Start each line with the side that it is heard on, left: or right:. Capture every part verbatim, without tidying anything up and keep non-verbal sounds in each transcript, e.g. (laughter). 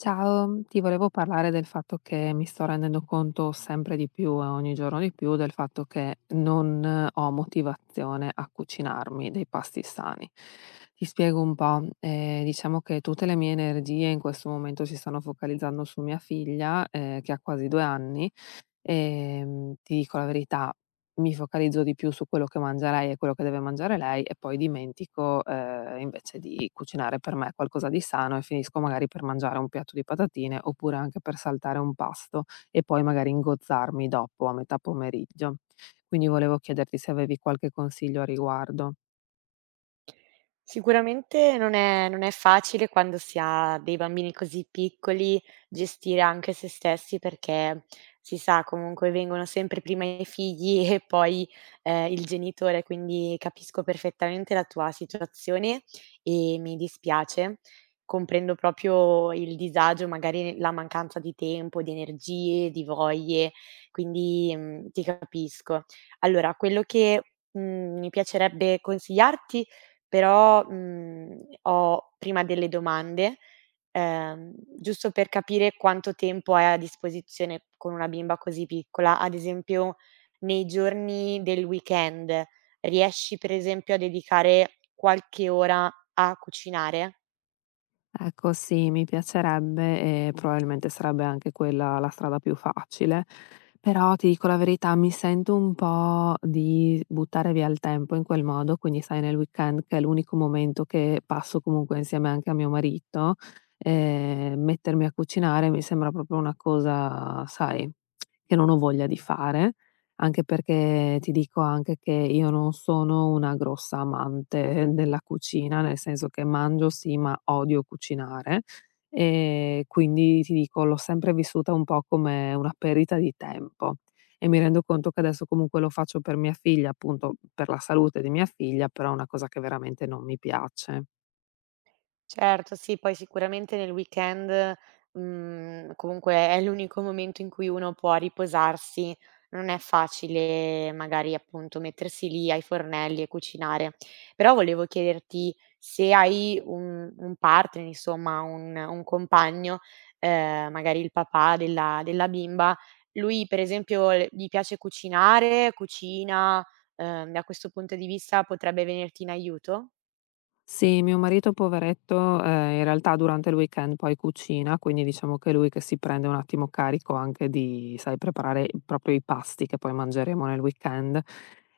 left: Ciao, ti volevo parlare del fatto che mi sto rendendo conto sempre di più e ogni giorno di più del fatto che non eh, ho motivazione a cucinarmi dei pasti sani. Ti spiego un po', eh, diciamo che tutte le mie energie in questo momento si stanno focalizzando su mia figlia, eh, che ha quasi due anni. E, mm, ti dico la verità, mi focalizzo di più su quello che mangia lei e quello che deve mangiare lei e poi dimentico, ehm, invece di cucinare per me qualcosa di sano e finisco magari per mangiare un piatto di patatine oppure anche per saltare un pasto e poi magari ingozzarmi dopo a metà pomeriggio. Quindi volevo chiederti se avevi qualche consiglio a riguardo.
right: Sicuramente non è non è facile quando si ha dei bambini così piccoli gestire anche se stessi, perché si sa comunque vengono sempre prima i figli e poi, ehm, il genitore, quindi capisco perfettamente la tua situazione e mi dispiace. Comprendo proprio il disagio, magari la mancanza di tempo, di energie, di voglie, quindi, mhmm, ti capisco. Allora quello che, mhmm, mi piacerebbe consigliarti però, mhmm, ho prima delle domande, ehm, giusto per capire quanto tempo hai a disposizione con una bimba così piccola. Ad esempio, nei giorni del weekend riesci per esempio a dedicare qualche ora a cucinare?
left: Ecco sì, mi piacerebbe e probabilmente sarebbe anche quella la strada più facile, però ti dico la verità, mi sento un po' di buttare via il tempo in quel modo, quindi sai nel weekend che è l'unico momento che passo comunque insieme anche a mio marito, ehm, mettermi a cucinare mi sembra proprio una cosa, sai, che non ho voglia di fare. Anche perché ti dico anche che io non sono una grossa amante della cucina, nel senso che mangio sì, ma odio cucinare. E quindi ti dico, l'ho sempre vissuta un po' come una perdita di tempo e mi rendo conto che adesso comunque lo faccio per mia figlia, appunto per la salute di mia figlia, però è una cosa che veramente non mi piace.
right: Certo, sì, poi sicuramente nel weekend, mhmm, comunque è l'unico momento in cui uno può riposarsi. Non è facile magari, appunto, mettersi lì ai fornelli e cucinare. Però volevo chiederti se hai un un partner, insomma un un compagno, ehm, magari il papà della della bimba, lui per esempio le gli piace cucinare, cucina, ehm, da questo punto di vista potrebbe venirti in aiuto?
left: Sì, mio marito poveretto, ehm, in realtà durante il weekend poi cucina, quindi diciamo che è lui che si prende un attimo carico anche di, sai, preparare proprio i pasti che poi mangeremo nel weekend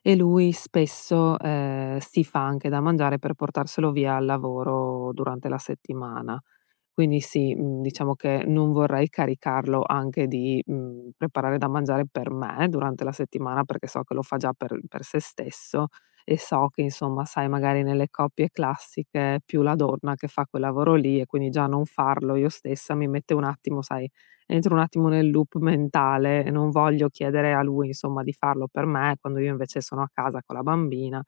left: e lui spesso, ehm, si fa anche da mangiare per portarselo via al lavoro durante la settimana. Quindi sì, mhmm, diciamo che non vorrei caricarlo anche di, mhmm, preparare da mangiare per me durante la settimana, perché so che lo fa già per per se stesso e so che insomma, sai, magari nelle coppie classiche è più la donna che fa quel lavoro lì e quindi già non farlo io stessa mi mette un attimo, sai, entro un attimo nel loop mentale e non voglio chiedere a lui insomma di farlo per me, quando io invece sono a casa con la bambina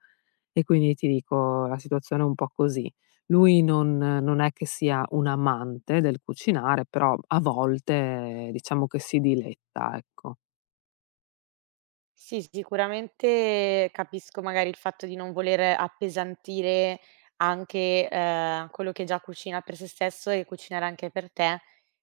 left: e quindi ti dico la situazione è un po' così. Lui non non è che sia un amante del cucinare, però a volte diciamo che si diletta, ecco.
right: Sì, sicuramente capisco magari il fatto di non voler appesantire anche, ehm, quello che già cucina per se stesso e cucinare anche per te,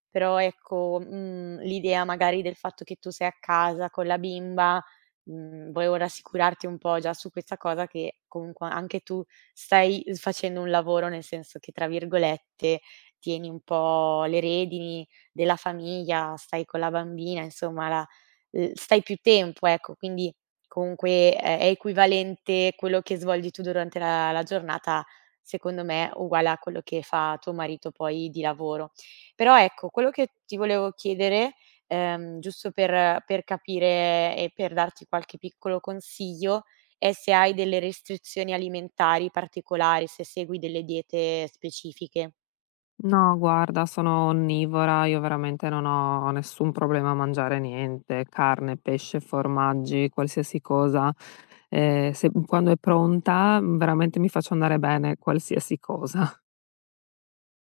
right: però ecco, mhmm, l'idea magari del fatto che tu sei a casa con la bimba, mhmm, volevo rassicurarti un po' già su questa cosa che comunque anche tu stai s facendo un lavoro, nel senso che, tra virgolette, "tieni un po' le redini della famiglia", stai con la bambina, insomma la l stai più tempo, ecco, quindi comunque è è equivalente quello che svolgi tu durante la la giornata, secondo me, uguale a quello che fa tuo marito poi di lavoro. Però ecco, quello che ti volevo chiedere, ehm, giusto per per capire e per darti qualche piccolo consiglio, è se hai delle restrizioni alimentari particolari, se segui delle diete specifiche.
left: No, guarda, sono onnivora, io veramente non ho nessun problema a mangiare niente, carne, pesce, formaggi, qualsiasi cosa. Ehm, se quando è pronta, veramente mi faccio andare bene qualsiasi cosa. (laughs)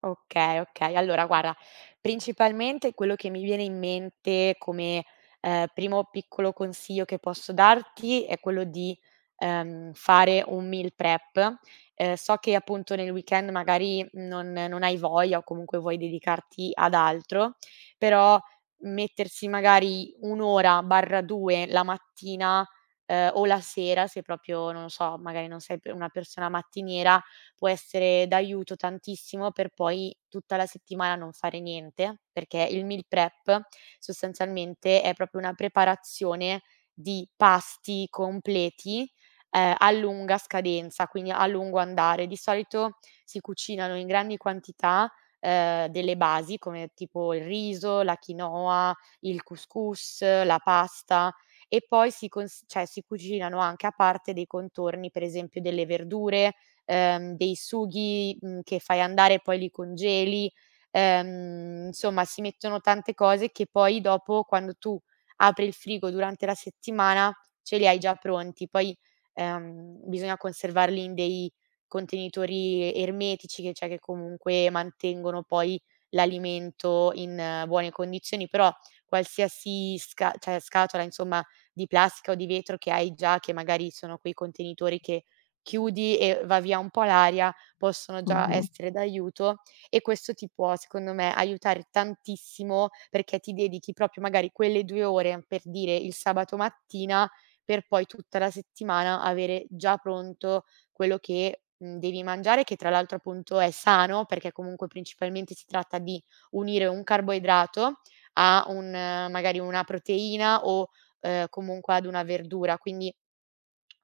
right: Okay, okay. Allora guarda, principalmente quello che mi viene in mente come, ehm, primo piccolo consiglio che posso darti è quello di, ehm, fare un meal prep. Ehm, so che appunto nel weekend magari non non hai voglia o comunque vuoi dedicarti ad altro, però mettersi magari un' ora barra due la mattina, ehm, o la sera se proprio, non lo so, magari non sei p una persona mattiniera, può essere d'aiuto tantissimo per poi tutta la settimana non fare niente, perché il meal prep sostanzialmente è proprio una preparazione di pasti completi, ehm, a lunga scadenza, quindi a lungo andare. Di solito si cucinano in grandi quantità, ehm, delle basi come tipo il riso, la quinoa, il couscous, la pasta e poi si cons cioè si cucinano anche a parte dei contorni, per esempio delle verdure, ehm, dei sughi, mhmm, che fai andare e poi li congeli. Ehm, insomma si mettono tante cose che poi dopo quando tu apri il frigo durante la settimana ce li hai già pronti. Poi, ehm, bisogna conservarli in dei contenitori ermetici che cioè che comunque mantengono poi l'alimento in eh, buone condizioni, però qualsiasi sca cioè scatola insomma di plastica o di vetro che hai già, che magari sono quei contenitori che chiudi e va via un po' l'aria, possono già
left: Mh-mh,
right: essere d'aiuto e questo ti può, secondo me, aiutare tantissimo perché ti dedichi proprio magari quelle due ore, per dire, il sabato mattina, per poi tutta la settimana avere già pronto quello che, mhmm, devi mangiare, che tra l'altro appunto è sano, perché comunque principalmente si tratta di unire un carboidrato a un eh, magari una proteina o, ehm, comunque ad una verdura. Quindi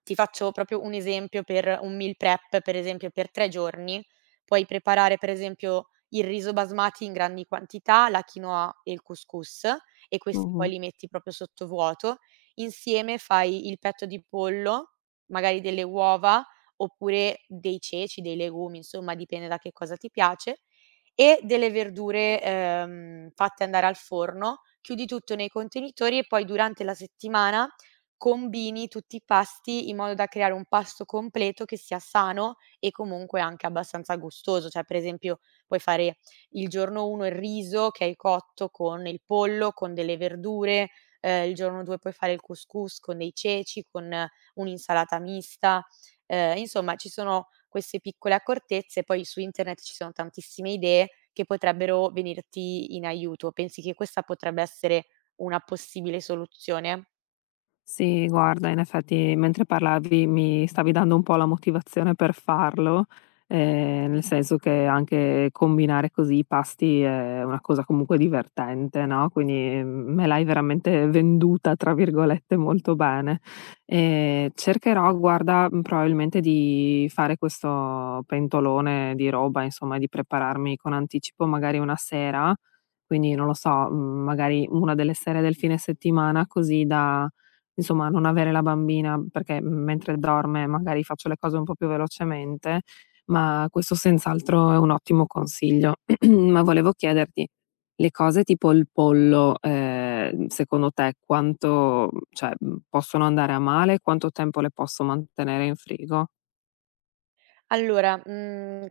right: ti faccio proprio un esempio per un meal prep, per esempio per tre giorni, puoi preparare per esempio il riso basmati in grandi quantità, la quinoa e il couscous e questi
left: mh-mh.
right: poi li metti proprio sottovuoto. Insieme fai il petto di pollo, magari delle uova oppure dei ceci, dei legumi, insomma dipende da che cosa ti piace, e delle verdure, ehm, fatte andare al forno. Chiudi tutto nei contenitori e poi durante la settimana combini tutti i pasti in modo da creare un pasto completo che sia sano e comunque anche abbastanza gustoso. Cioè, per esempio, puoi fare il giorno uno il riso che hai cotto con il pollo, con delle verdure, ehm, il giorno due puoi fare il couscous con dei ceci, con eh, un'insalata mista. Ehm, insomma, ci sono queste piccole accortezze, poi su internet ci sono tantissime idee che potrebbero venirti in aiuto. Pensi che questa potrebbe essere una possibile soluzione?
left: Sì, guarda, in effetti mentre parlavi mi stavi dando un po' la motivazione per farlo, ehm, nel senso che anche combinare così i pasti è una cosa comunque divertente, no, quindi, mhmm, me l'hai veramente "venduta" tra virgolette molto bene. Ehm, cercherò guarda, mhmm, probabilmente di fare questo pentolone di roba, insomma, di prepararmi con anticipo magari una sera, quindi non lo so, mhmm, magari una delle sere del fine settimana così da Insomma, non avere la bambina perché, mhmm, mentre dorme magari faccio le cose un po' più velocemente, ma questo senz'altro è un ottimo consiglio. (clears throat) Ma volevo chiederti, le cose tipo il pollo, ehm, secondo te quanto, mhmm, cioè, mhmm, possono andare a male? Quanto tempo le posso mantenere in frigo?
right: Allora, mhmm,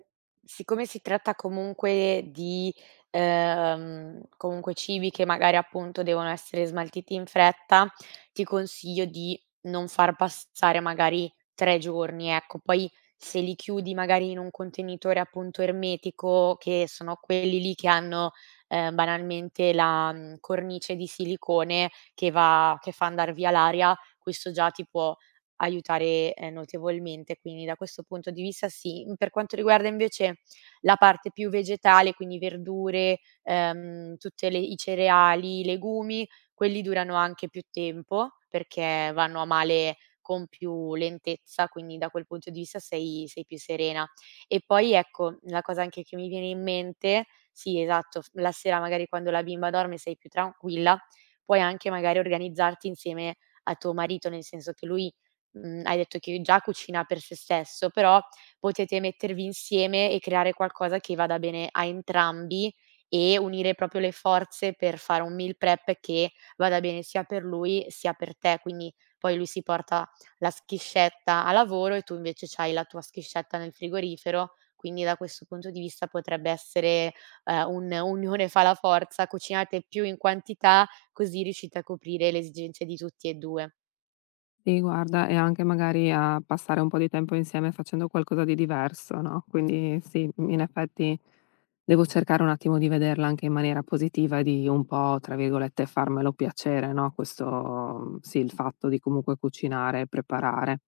right: siccome si tratta comunque di, ehm, comunque cibi che magari appunto devono essere smaltiti in fretta, ti consiglio di non far passare magari tre giorni, ecco. Poi se li chiudi magari in un contenitore appunto ermetico, che sono quelli lì che hanno, ehm, banalmente la, mhmm, cornice di silicone che va che fa andar via l'aria, questo già ti può aiutare, ehm, notevolmente, quindi da questo punto di vista sì. Mhmm, per quanto riguarda invece la parte più vegetale, quindi verdure, ehm, tutte le i cereali, i legumi, quelli durano anche più tempo, perché vanno a male con più lentezza, quindi da quel punto di vista sei sei più serena. E poi ecco, la cosa anche che mi viene in mente sì esatto, f la sera magari quando la bimba dorme sei più tranquilla, puoi anche magari organizzarti insieme a tuo marito, nel senso che lui Mhmm, hai detto che già cucina per se stesso, però potete mettervi insieme e creare qualcosa che vada bene a entrambi e unire proprio le forze per fare un meal prep che vada bene sia per lui sia per te. Quindi poi lui si porta la schiscetta a lavoro e tu invece c'hai la tua schiscetta nel frigorifero, quindi da questo punto di vista potrebbe essere, ehm, un unione fa la forza, cucinate più in quantità, così riuscite a coprire le esigenze di tutti e due.
left: Sì, guarda, e anche magari a passare un po' di tempo insieme facendo qualcosa di diverso, no, quindi sì, in effetti devo cercare un attimo di vederla anche in maniera positiva e di un po', tra virgolette, "farmelo piacere", no, questo mhmm, sì, il fatto di comunque cucinare e preparare.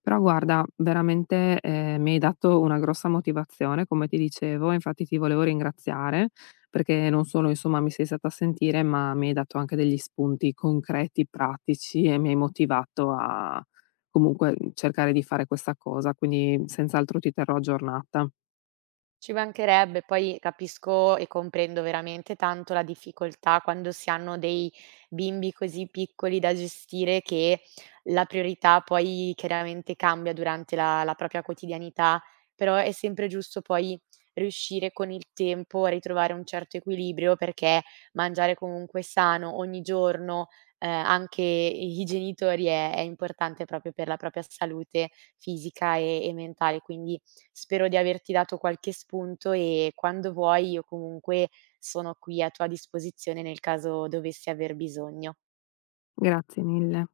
left: Però guarda, veramente, ehm, mi hai dato una grossa motivazione, come ti dicevo, infatti ti volevo ringraziare perché non solo insomma mi sei stata a sentire, ma mi hai dato anche degli spunti concreti, pratici e mi hai motivato a comunque cercare di fare questa cosa, quindi senz'altro ti terrò aggiornata.
right: Ci mancherebbe, poi capisco e comprendo veramente tanto la difficoltà quando si hanno dei bimbi così piccoli da gestire che la priorità poi chiaramente cambia durante la, la propria quotidianità, però è sempre giusto poi riuscire con il tempo a ritrovare un certo equilibrio perché mangiare comunque sano ogni giorno, eh, anche i i genitori, è, è importante proprio per la propria salute fisica e e mentale. Quindi spero di averti dato qualche spunto e quando vuoi io comunque sono qui a tua disposizione nel caso dovessi aver bisogno.
left: Grazie mille.